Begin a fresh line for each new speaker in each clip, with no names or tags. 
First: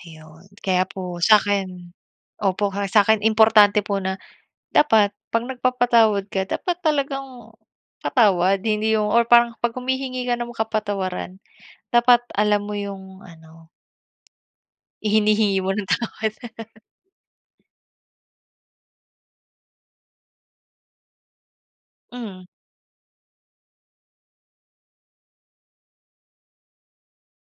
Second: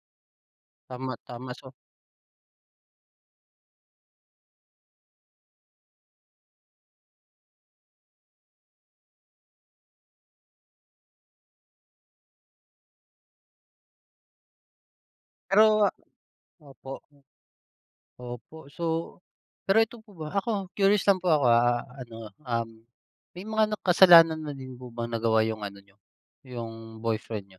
Ayun. Kaya
Tama,
po
tama. So
sa'kin opo, sa'kin importante po na dapat pag nagpapatawad ka dapat talagang patawad, hindi yung or parang 'pag humihingi ka ng kapatawaran dapat alam mo yung ano ihinihingi mo ng
Pero
tawad.
opo, m opo. So pero 'eto po ba, ako curious lang po ako, ah, ano,
Mm.
um, may mga na kasalanan na din po ba nagawa yung ano niyo, yung boyfriend niyo?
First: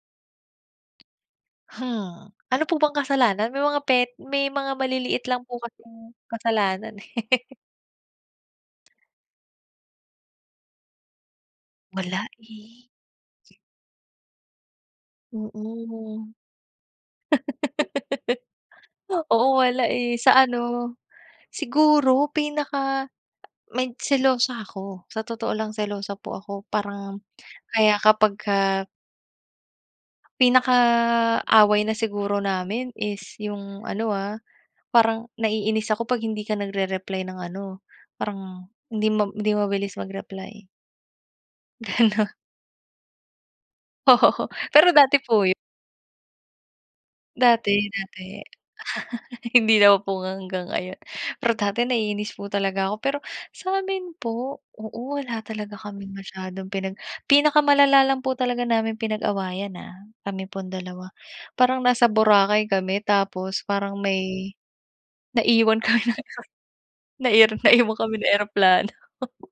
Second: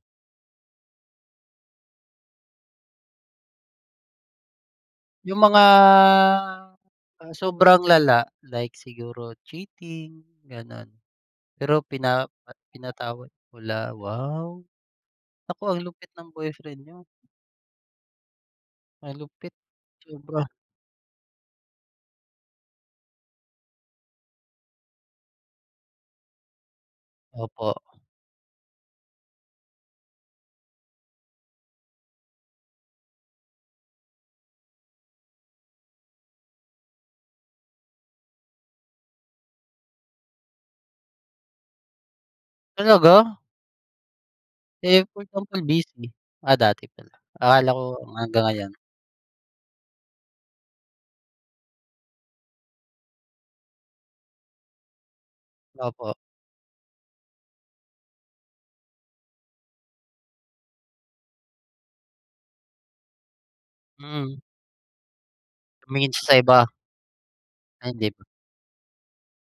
Hmm. Ano po bang kasalanan? May mga pet may mga maliliit
Yung
lang po
mga
kasing kasalanan, eh.
sobrang lala like siguro cheating, gano'n. Pero
Wala,
pina
eh.
pinatawad wala, wow! Naku, ang lupit ng
Mm.
boyfriend niyo. Malupit,
Oo, wala eh. Sa
sobra.
ano, siguro pinaka may selosa ako. Sa otoo lang selosa po ako parang
Opo.
kaya kapagka pinaka away na siguro namin is yung ano, ah, parang naiinis ako 'pag hindi ka nagre-reply ng ano, parang hindi ma hindi mabilis mag-reply. Gano'n.
Talaga?
Oo. Pero
Eh,
dati
for
po 'yon.
example, busy? Ah, dati pala. Akala
Dati,
ko
dati.
hanggang ngayon.
Hindi na po hanggang ngayon. Pero dati naiinis po talaga ako, pero sa'min po oo, wala talaga kaming
Opo.
masyadong pinag pinakamalala lang po talaga naming pinag-awayan, ah, kami pong 2. Parang nasa Boracay kami tapos parang
Mm.
may naiwan kami
Tumingin siya sa iba.
ng erop
Ay
naiwan
hindi
kami
pala.
ng eroplano.